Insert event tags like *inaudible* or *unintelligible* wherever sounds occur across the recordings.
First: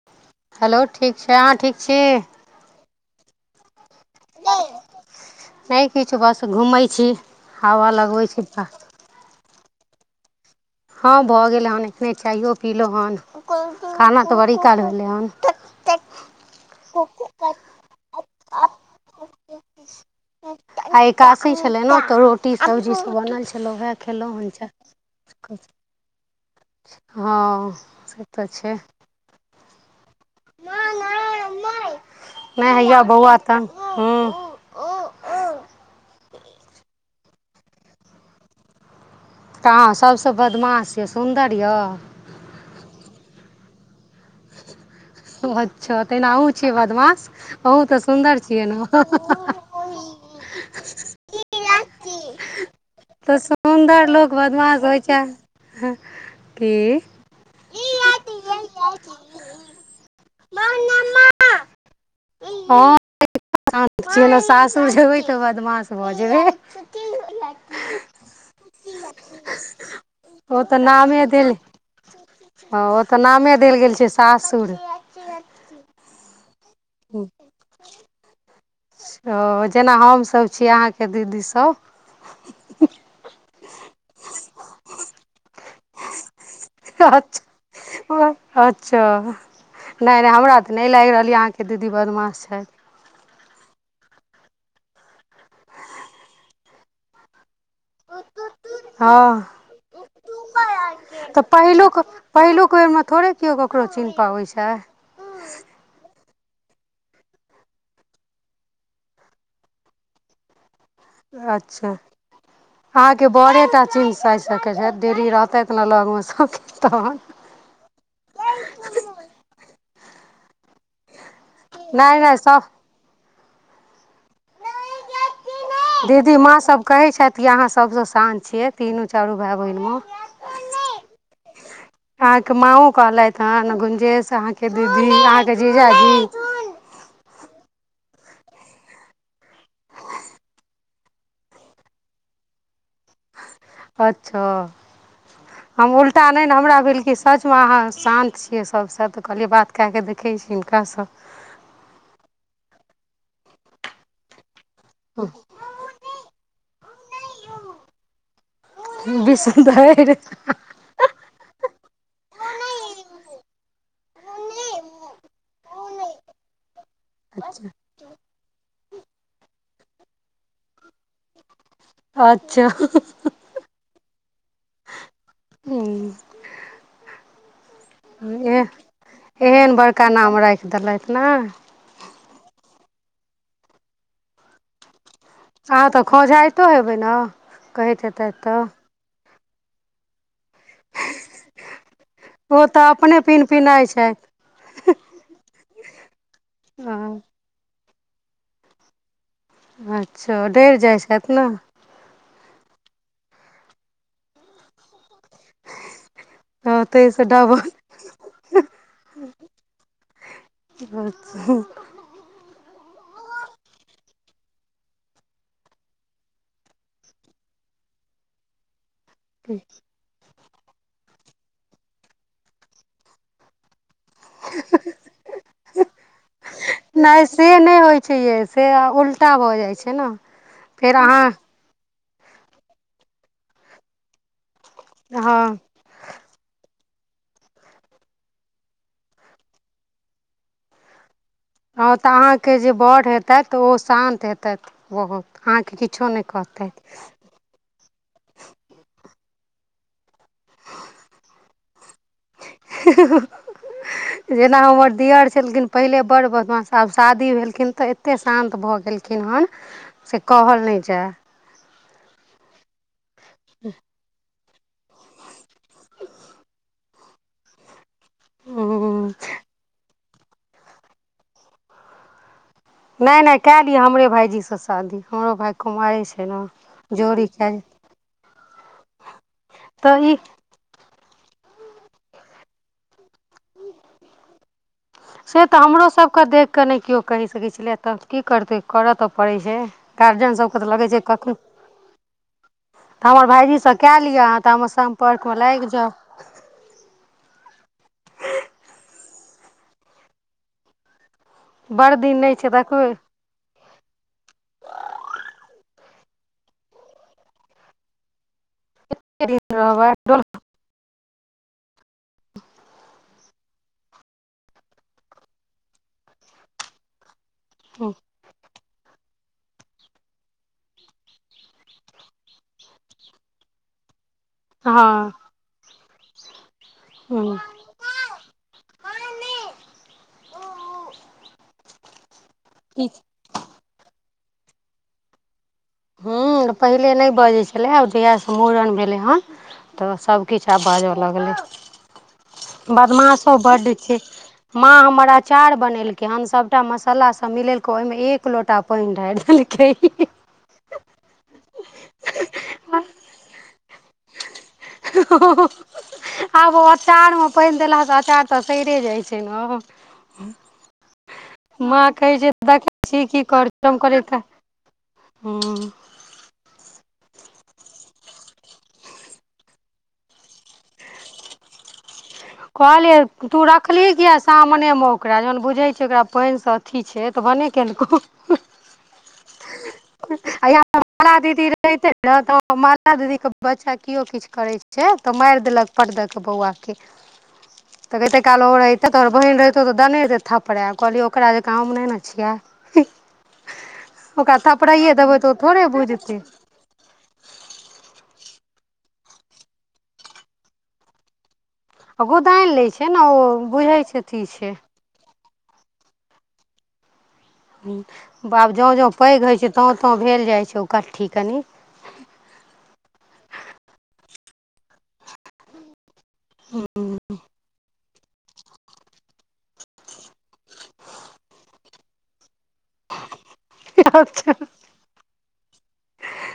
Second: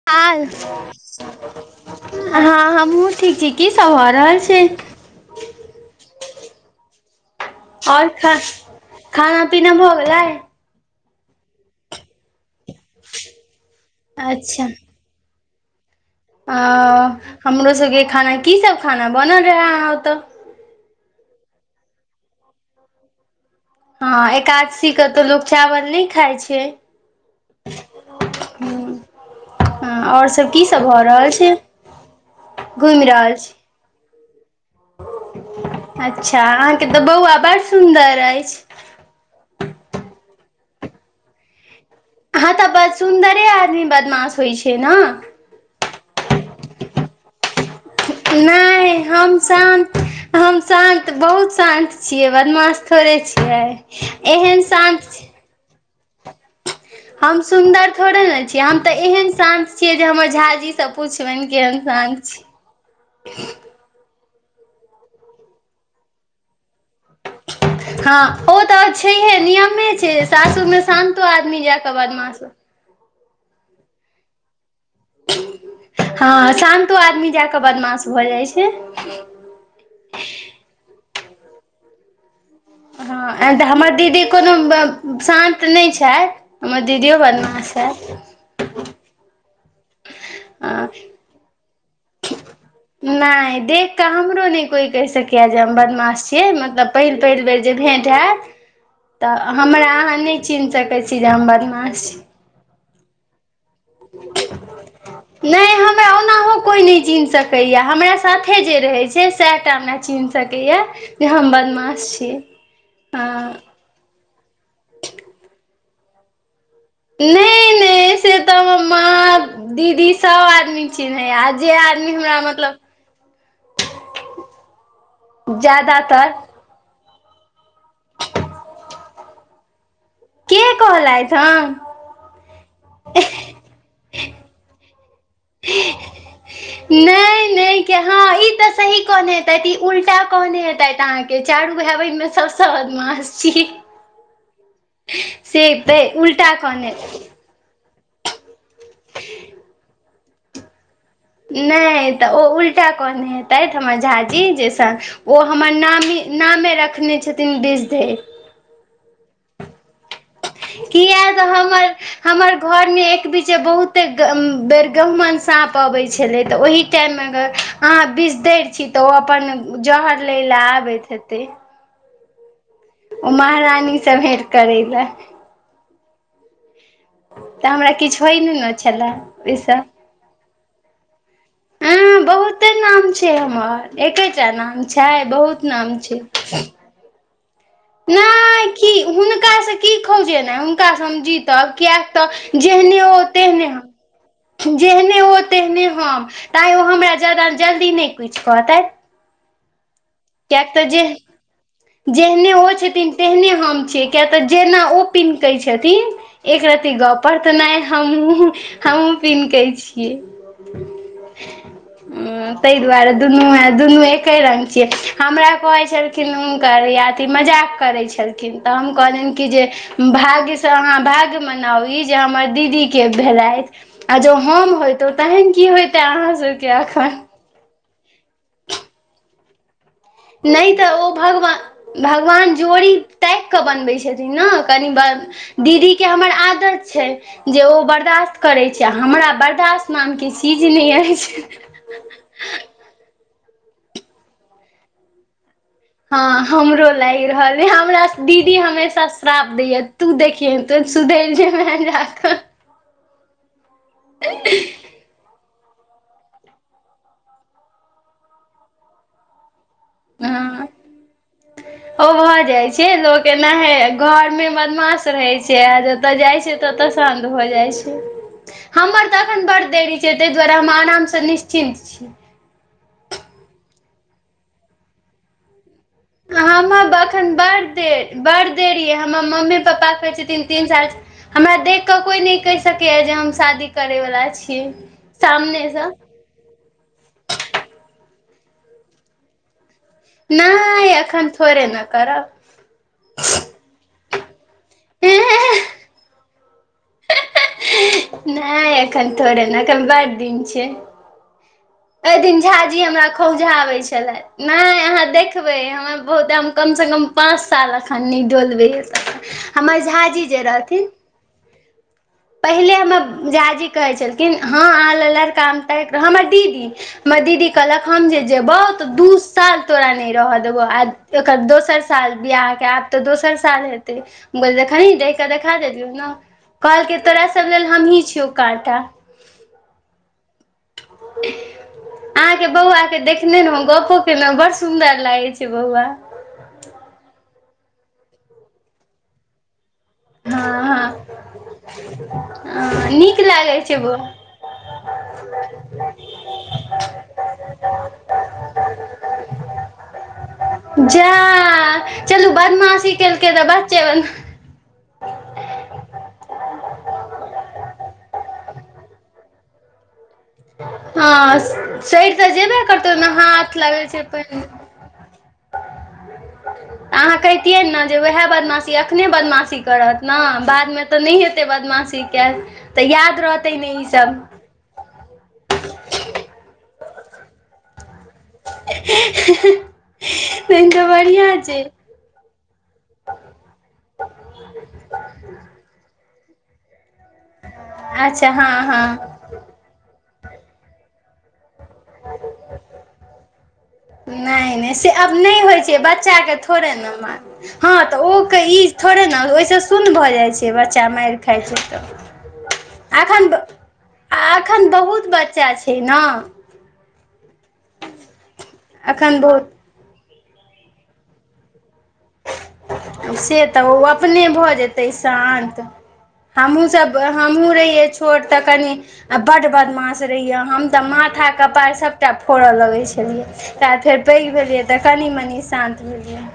*inaudible* Hello ठीक छै अहाँ ठीक छी हँ हमहु ठीक छी की सब भ नऐ किछु बस घुमै छी हवा आओर लगबै खा छी खाना पीना भऽ गेलै हँ भऽ गेल हन एखने चायओ पीलो हन खाना तऽ बड़ी अच्छा काल भेलै हन अ हमरो सबके खाना की सब खाना बनल रहे अहां ओतऽ आए एकादसी छले ने तऽ रोटी सब्जी सब बनल छल हँ एकादशी के तऽ लोग चावल नए खाए छै हँ से तऽ छै ह और सब की सब भऽ रहल छै नहि घुईम हैया रहल छी *inaudible* *unintelligible* अच्छ अहाँके तऽ बौआ बड़ सुन्दर अइछ कहाँ सभसँ बदमाश यऽ सुन्दर य ह तऽ बड़ सुंदर आदमी बदमाश होइ छै न अच्छ तेना आहु छियै बदमाश ओहु तऽ सुन्दर छियै न नहि हं हं हम हं शान्त हम शान्त बहुत शांत छियै बदमाास थोड़े तऽ छियै सुन्दर लोक एहन बदमाश होइ शांत *inaudible* हम सुंदर थोड़े ने छिए हम तऽ एहन शांत छियै जे हमर झा जी से पुछबेन केहन शांत ह *inaudible* *inaudible* शांत छिए न सासुर जेबै तऽ बदमाश भऽ जेबै हँ ओ तऽर छैहे नियमे छै ओ सासुर तऽ मे नामे शांतो देल आदमी जाय कऽ बदमाश हँ ओ तऽ नामे देल गेल छै सासुर हँ शांतो आदमी जा कऽ बदमाश भऽ जाइ छै ओ जेना हम सभ छी अहाँके दीदी सब हँ ऐं तऽ हमर दीदी कोनो शान्त नइ छथि हमर दीदीओ अच्छा बादमास हय। अच्छा, नइ-नइ हमरा तॅं हँ नहि लागि रहलयए अहाँके दीदी बदमाश छथि नइॅं, देखि कऽ हमरो नहि कोइ कहि सकैए जे हम बदमाश छियै मतलब पहिल-पहिल बेर जे भेट हैत हँ तऽ हमरा अहाँ नइॅं चिन्ह सकैत छी जे तऽ हम पहिलुक बदमाश छी। पहिलुक बेरमे थोड़ेक केओ ककरो चिन्ह पाबै छै ओनाहुॅं कोई नहि चिन्ह सकैया हमरा साथे जे रहै छै सएहटा हमरा चिन्ह सकैयाए। अच्छा, अहाँके हँ बरेटा चिन्ह सकैत छथि। डेली रहतथि ने लऽगमे सुतल तखन नइॅं- नइॅं से तऽ हम माँ, दीदी सब आदमी चिन्हैयए जे आदमी नहि नहि हमरा सभ मतलब जादा दीदी माँ सभ कहै छथि कि अहाँ सभसॅं शान्त छियै तीनू चारू भाइ-बहिनमे के कहलथि हन अहाँके माँओ कहलथि हन, गुंजेश अहाँ के दीदी अहाँके जीजा जी? नहि के हँ ई तऽ सही कहने हेतथि, ई उल्टा कहने हेतथि अहाँके चारू भाइ-बहिनमे सबसँ बदमास छी अच्छा, से हम तऽ उल्टा नहि ने हमरा कहने भेल कि सच अहाँ शान्त छियै सभसँ तॅं कहलियै बात कए कऽ देखै छी हिनकासँ नहि तऽ ओ उल्टा कहने हेतथि, हमर झाजी जे तॅं ओ हमर नामी, नामे रखने छथिन विषधरि विषधरि! किया तऽ हमर हमर घरमे एक बीचे बहुते गं *unintelligible* बेर गहुमन साँप अबैत छलै तॅं ओहि टाइममे अगर अहाँ बिषधरि छी तँ ओ अपन जहर लै लए आबैत हेतै। अच्छा ओ महारानी सॅं भेंट करै लए तऽ हमरा किछु होइ नहि ने छलए ओहिसँ तेॅं नामे राखि देलथि ने! हँ बहुते नाम छै हमर, एकेटा नाम छै, बहुत अहाँ नाम तँ छै खौंझाइतो हेबै ने कहैत हेतैथि तऽ? नहि की हुनकासॅं? की खौझेनाइ? हुनकासॅं हम जीतब? कियक तँ ओ तऽ जेहने अपने ओ पिन तेहने हम पिनाइ छथि जेहने हो तेहने हम तैँ ओ हमरा ज्यादा जल्दी नहि किछु कहतथि अच्छा, किएक डरि तऽ जाइ जे छथि ने! जेहने ओ छथिन तेहने हम छियै, किय तऽ जेना ओ पिनकै छथिन हँ एकरत्ती गप ताहिसँ पर डबल तनाहि हमहूँ, हमहूँ पिन्हकै छियै हॅं हॅं, ताहि दुआरे दुनू, दुनू एके रंग छियै, हमरा कहै छल -खिन हुनका दिया जे मजाक करैत छलखिन तऽ हम कहलियनि कि जे भाग्यसँ अहाँ भाग मनाउ ई जे हमर दीदीके भेलथि आ जँ हम होइतहुँ तहन की होइते अहाँ सभके एखन? नहि से नहि होइत छै यै से उल्टा भऽ जाइत छै ने नहि तऽ फेर ओ अहाँ भगवान, भगवान जोड़ी ताकि कऽ बनबैत छथिन ने कनि हँ दीदीके हमर आदत छै जे ओ बरदाश्त करैत छै आ हमरा बरदाश्त नामके चीज नहि अछि हँ तॅं अहाँकेॅं जे वर हेतथि ओ शान्त हेतथि, बहुत अहाँके किछु हँ हमरो लागि रहल य हमरा दीदी हमेशा श्राप दैय तू देखिएहेन तो सुधैर जेबा जाय कऽ ओकर दियर छलखिन छलखिन पहिले बड़् बदमास आब शादी भेलखिन तऽ एतेक शान्त भऽ गेलखिन हन से कहल हँ नहि जाय ओ भऽ जाइत छै लोक एनाहे घर मे बदमाश रहै छै आ ओतय जाइ छै त ओतय शान्त भऽ जाइ छै जाय हमर तऽ एखन बड् देरी छै ताहि दुआरे हम आरामसँ निश्चिन्त छी नहि नहि कए लिअय हमरे भाायजी से शादी हमरो भाय कुमारे छै ने हमर जोड़ी अखन कए बड़ देर बड़ देरी यै हमर मम्मी पापा तऽ ई कहैत छथिन तीन साल हमरा देख कऽ कोइ नहि कहि सकैए जे हम शादी करैवला छी से तऽ हमरो सभ के देखि कऽ नहि केओ कहि सकैत छलै तऽ की करतै करय तऽ पड़ै छै गार्जियन सबके तऽ नहि लगै छै एखन कखन थोड़े ने करब तऽ हमर भाइजीसँ कए लिअ ताबे सम्पर्कमे लाग नहि जाउ नहि एखन थोड़े ने एखन बड़ दिन छै बड़ ओय नहि दिन छै झाजी देखबै हमरा खौझा आबै छलथि नहि अहाँ देखबै हमरा बहुते हम कमसँ कम पाँच साल अखन नहि डोलबै कते दिन रहबै हमर झा जी जे रहथिन *inaudible* पहिले हमर झाजी कहै छलखिन हँ अहाँ ल लड़का हम तायक हमर दीदी हमर दीदी कहलक हम जे जेबो त दू साल तोरा नै रह देबो आ अकर दोसर साल विहा के आब तऽ दोसर साल हेतै हम हँ कहलियेन रेह कऽ देखा देलयो न कहलकै तोरा हूँ सभ लेल हमही छियौ काँटा *inaudible* अहाँ के बौआ के देखने रहू गपो केनें बड़ सुंन्दर लागे छै बौआ हूँ पहिले नहि बजै छलै आब जहिआ से मूड़न भेलै हँ तऽ सब कुछ हँ आब हँ बाजऽ लगलै हँ नीक बदमाशो लागै बड्ड छै बौआ माँ हमर अचार बनेलकै हम सभटा मसाला सब मिलेलको ओहिमे एक लोटा पैन डैरह देलकै जा चलू बदमाशी केलकै तऽ बच्चे हँ आब ओ अचारमे पैन देलासँ अचार तऽ सैरे जाइ छै ने हँ माँ सड़ि कहै तऽ छै जेबे दखै करतौ छी ने की करै हाथ छाउ हम लगै छै कहलिए पानि हू *unintelligible* अहाँ कहितियै ने जे उएह बदमाशी अखने बदमाशी करत ने बादमे तऽ नहि हेतै बदमाशी किया तऽ याद रहतै ने ई सब मने म ओकरा जहन बुझै छै ओकरा पैन से अथी छै तऽ भने केलको आ या तहन तऽ माला बढ़िआं दीदी छै रहिते तऽ माला दीदीके बच्चा किओ किछ करै छै तऽ मार देलक पटदऽ क बौआके त कते अच्छा काल हँ ओ रहतय हँ त बहिन रहितो तऽ देने रहितै थपड़ै कहलियै ओकरा जेकाँ हम नहि न छियै ओकरा नहि नहि से थपड़ाइए आब देबै तऽ ओ नहि होइ थोड़े छै बुझतै बच्चाके थोड़े ने मारतय हँ तऽ ओ के ई थोड़े ने ओहिस सुन भऽ जाइ छै बच्चा मार खा छै त आ गोदानि लै छै ने ओ अखन बुझै छै अथी छै अखन बहुत बच्चा छै छैना बाब जँ जँ एखन पैघ होइ छै बहुत तौँ तौँ भेल जाइ छै उकट्ठी कनि से तऽ ओ अपने भऽ जेतै शान्त हमहूँ सब हमहुँ रहिय छोट तऽ कनि आ बड़ बदमास रहैए हम तऽ माथा कपार सभटा फोड़य लगै छलियै ता फेर पैग भेलियै तऽ कनि मनि शान्त भेलियै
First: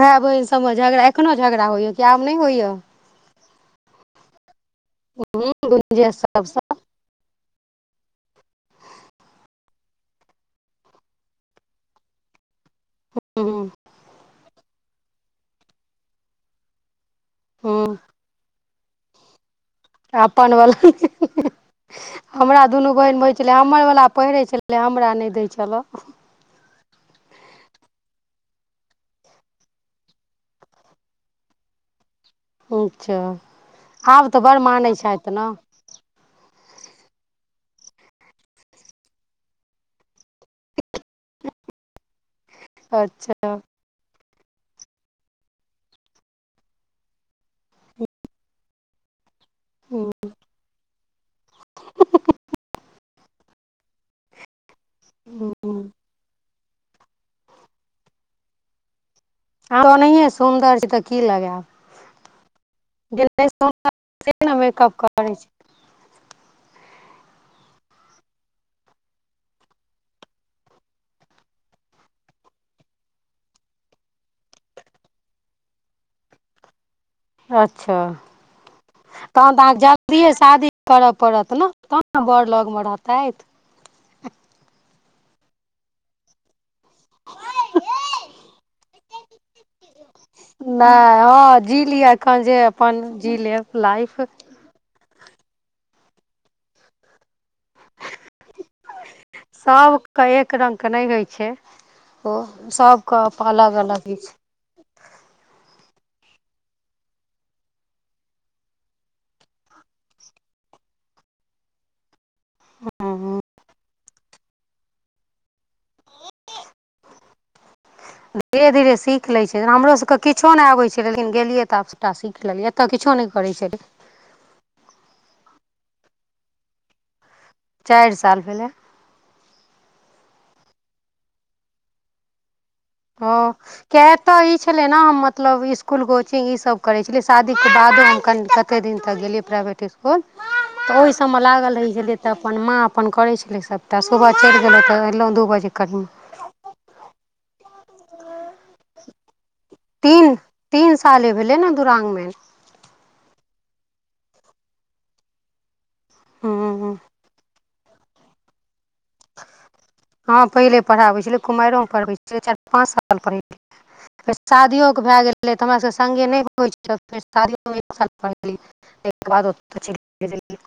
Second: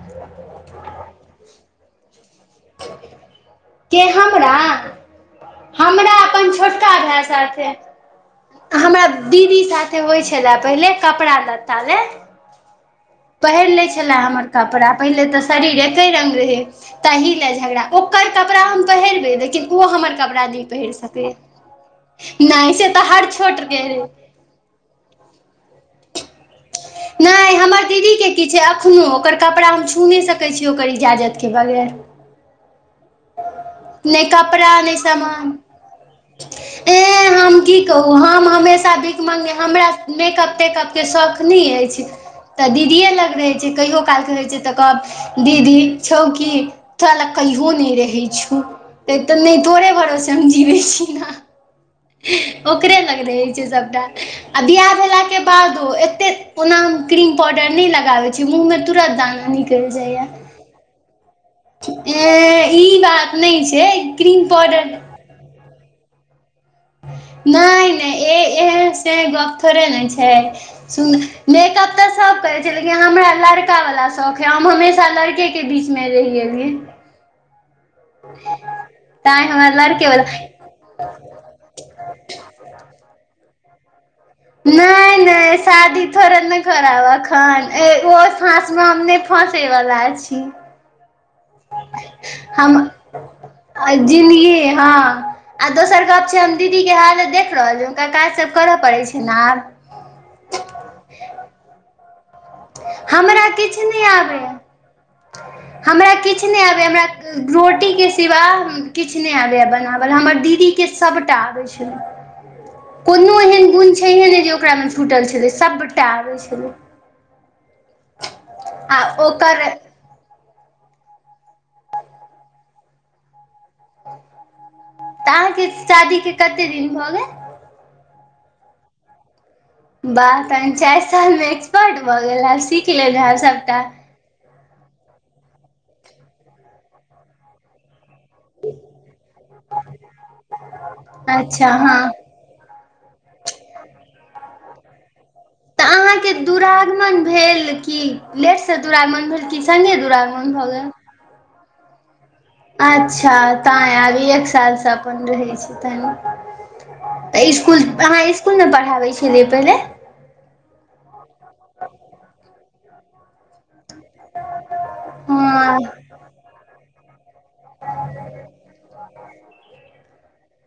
भाई बहिन सभमे झगड़ा एखनो झगड़ा होइया कि आब नहि होइआ के हमरा जे हमरा अपन सबसँ छोटका भाई साथे हमरा दीदी साथे होइ छलै पहिले कपड़ा लत्ता ले पहिर हूँ लै छले हमर कपड़ा पहिनेे तऽ शरीर एके रंग रहै तहि लए झगड़ा हूँ ओकर कपड़ा हम पहिरबै लेकिन ओ हमर तै कपड़ा अपन नहि वला पहिर सकैए *unintelligible* हमरा नहि से दुनू तऽ बहिन हर होइत छलै छोट के हमर वला पहिरै छलै तै हमरा नहि दै छलऽ नाए हमर दीदीके की छै एखनोहु ओकर कपड़ा हम छू नहि सकैत छी ओकर इज्जात के बगैर *unintelligible* नहि आब तऽ बड़ कपड़ा मानै नहि छैथ ने सामान *inaudible* ए हम की कहु हम हमेश भीखमंगे हमरा मेकअप तेकअप के शौख नै अइ तऽ दीदीये लग रहे अच्छा छै कहियो काल कहै छै तऽ कहब दीदी छौ कि तोरा लग कहियो नहि रहै छौ तै नहि तोरे हूँ भरोसे हम जीबै छी न ओकरे लग रहे छै सभटा आ बियाह भेलाके हूँ बदो एते ओना हम क्रीम पाउडर नहि लगाबै छी मुंह मे तुरत दाना आहां निकलि त ओनाहिये स सुंदर छी तऽ की लगायब तै इ जे बात नहि सुन्दर छै छी क्रीम ने पाउडर मेकअप करै छै नाए नाए ए एहन से गप थोरे ने छै सु मेकअप तऽ सभ करैत छै लेकिन हमरा लड़का वला शौख है हम हमेशा लड़के के के बीच मे *unintelligible* अच्छ तैँ तहन हमरा तह जल्दी लड़केवला ए शादी करय पड़त ने तहन ने बड़ लगमे रहतैथ नाए नाए शदी थोरे नहि खराब तखन ऐ ओ फासमे हम नहि फँसैवला छि नाए हँ जी लिए एखन जे अपन जी लेब लाइफ की हाँ आ दोसर गप छै हम दीदी के हालत देख रहलिए हुनका काज सभ करय पड़ैत छै ने आब कै एक रंगके नहि होइ छै ओ सभके हमरा अलग किछु नहि अलग होइ छै आबैए *inaudible* हमरा किछ नहि आबैए हमरा रोटीके सिवा किछ नहि आबैए बनावल हमर दीदी के सभटा आबै छै *inaudible* कोनो हँ एहन गुण छैहे नहि जे ओकराने छुटल छलै सभटा आबै छलै धीरे धीरे आ सीख लै छै ओकर हमरो सबके किछो नहि आबैत छै लेकिन गेलियै तऽ आब सभटा सीख लेलियै एतह किछो नहि करैत छलियै तऽ अहाँके शादीके कते दिन भऽ गेल चार साल भेलै बाह तहन चार सालमे एक्सपर्ट भ गैला सी हँ *unintelligible* तऽ ई छलै ने हम मतलब स्कूल कोचिंग ई सब करै छलियै शादीके बादो कनि कते दिन तक गेलियै प्राइवेट स्कूल तऽ ओहि सबमे अच्छा लागल रहै हँ छलियै तऽ अपन माँ अपन करै छलै सभटा सुबह चलि गेलहुँ तऽ अयलहुँ दू बजे तऽ कहि अहाँके दुरागमन भेल कि लेटसँ दुरागमन भेल कि संगे दुरागमन भऽ गेल हाल मे भेलै ने दुरागमैन अच्छ तैं आब इ एक सालसँ अपन रहै छै तैं हूँ तऽ स्कूल अहाँ स्कूल में पढ़ाबै छलियै पहिले हा पहिले पढ़ावे छलियै कुमारियो मे पढ़बै छैलियै चार पांच साल पढ़लियै फेर शादिओे क भए गेलै तऽ हँ हमरा सभके संगे होइ छै फेर *inaudible* शादियों के एक साल बाद पढ़ेलियै ताहिके बाद ओत चलि गेलियै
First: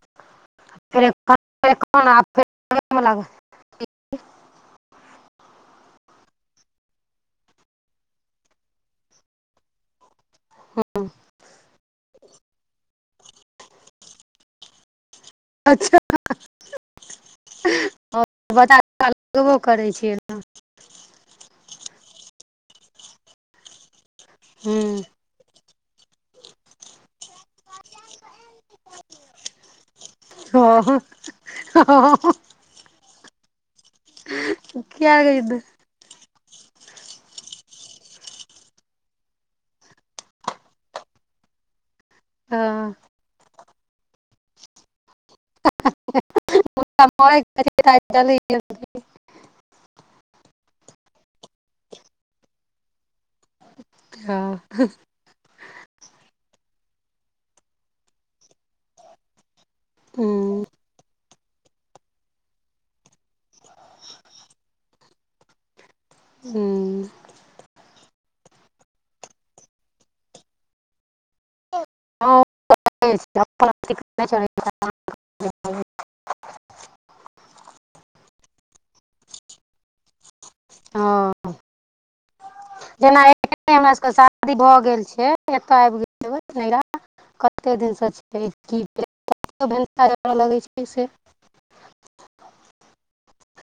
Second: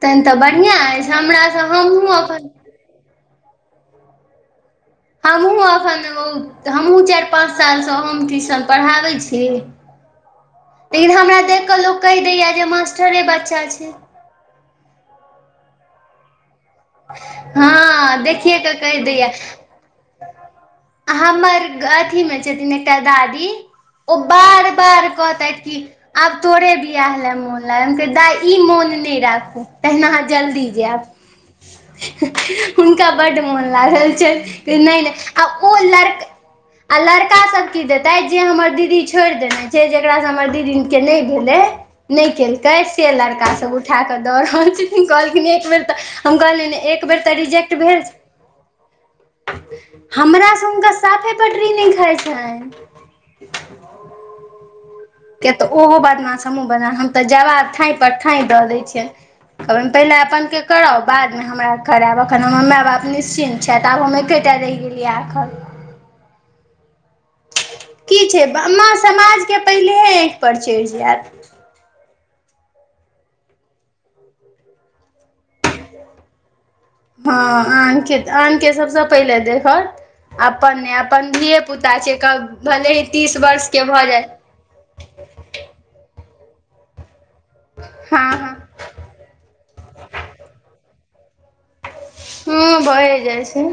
तहन तऽ बढ़िआँ फेर अछि हमरा ' एखन एखन आब *inaudible* फेर उहे मे लागब हमहुं एखन हमहुं चारि पाँच सालसँ होम ट्यूशन पढ़ाबै छी *inaudible* लेकिन हमरा देखि कऽ लोक कहि दैय जे मास्टरे बच्चा छै अच्छा हँ आओ देखिए कऽ बच्चा *inaudible* कहि अहां दैए लगबो करै छियै ने हमर अथीमे छथिन एकटा दादी ओ बार हूँ बार कहतै कि आब तोरे बियाह ले मोन दाई ई मोन नहि राखू तहिन अहाँ जल्दी जायब ह *unintelligible* हुनका बड मन लागल छै नहि किया नहि लड़का की देतथ जे हमर दीदी छोड़ि देना छै जकरासँ हमर दीदीे नहि भेलै नहि केलकै हँ से लड़कासभ उठा कऽ दऽ रहल छथिन कहलखिन एक बेर तऽ ' हम कहलियै ने एक बेर तऽ रिजेक्ट भेल छै हमरासँ हुनका साफे पटरी नहि खाइ छै हा तऽ ओहो बदमाश हमहूँ बद हम तऽ जवाब ठाँंप पर ठाँइ दऽ दै छियनि त अपन पहिल अपन के कर *unintelligible* बादमे हमरा करायब एखन हमर माय बाप निश्चिन्त छथि आब हम एकेटा रहि गेलियै हू की छै मां समाजके पहिलेहे आँखिपर चढ़ि जायब *inaudible* *inaudible* हँ आने कऽ आने सभसँ पहिले देखत अपन ने अपन धियपुता छियै भले ही जेना तीस एखने वर्षके हमरा भऽ सबके जाय शादी भऽ गेल छै एतय आबि गेल नैहरा कते दिनसँ हँ छै हँ भन्सा *inaudible* जड़ऽ लगैत छै से हँ भेर जाइ छै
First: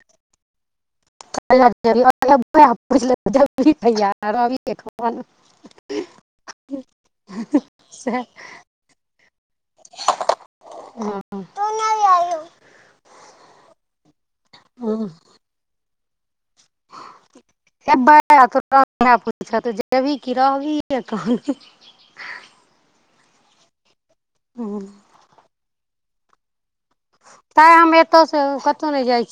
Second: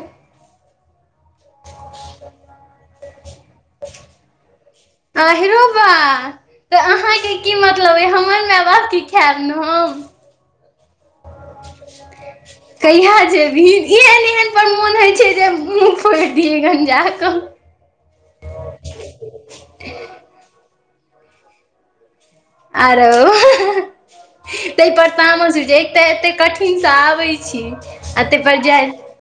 पुछिे जरी खैया रबीके *inaudible* आ हरो बा त अहाँके की मतलब हमर माय बाप की खायब ने हम हा कहिया जेबी एहन एहन पर मोन होइ छै जे मुह दिय गन जाकऽ तो प *inaudible* जेबही किी रहबही तहन आरो ताहि पर तामस एते कठिन से आबे छै तैं हम छी एतयसँ तेय पर कतहु जाइ नहि छी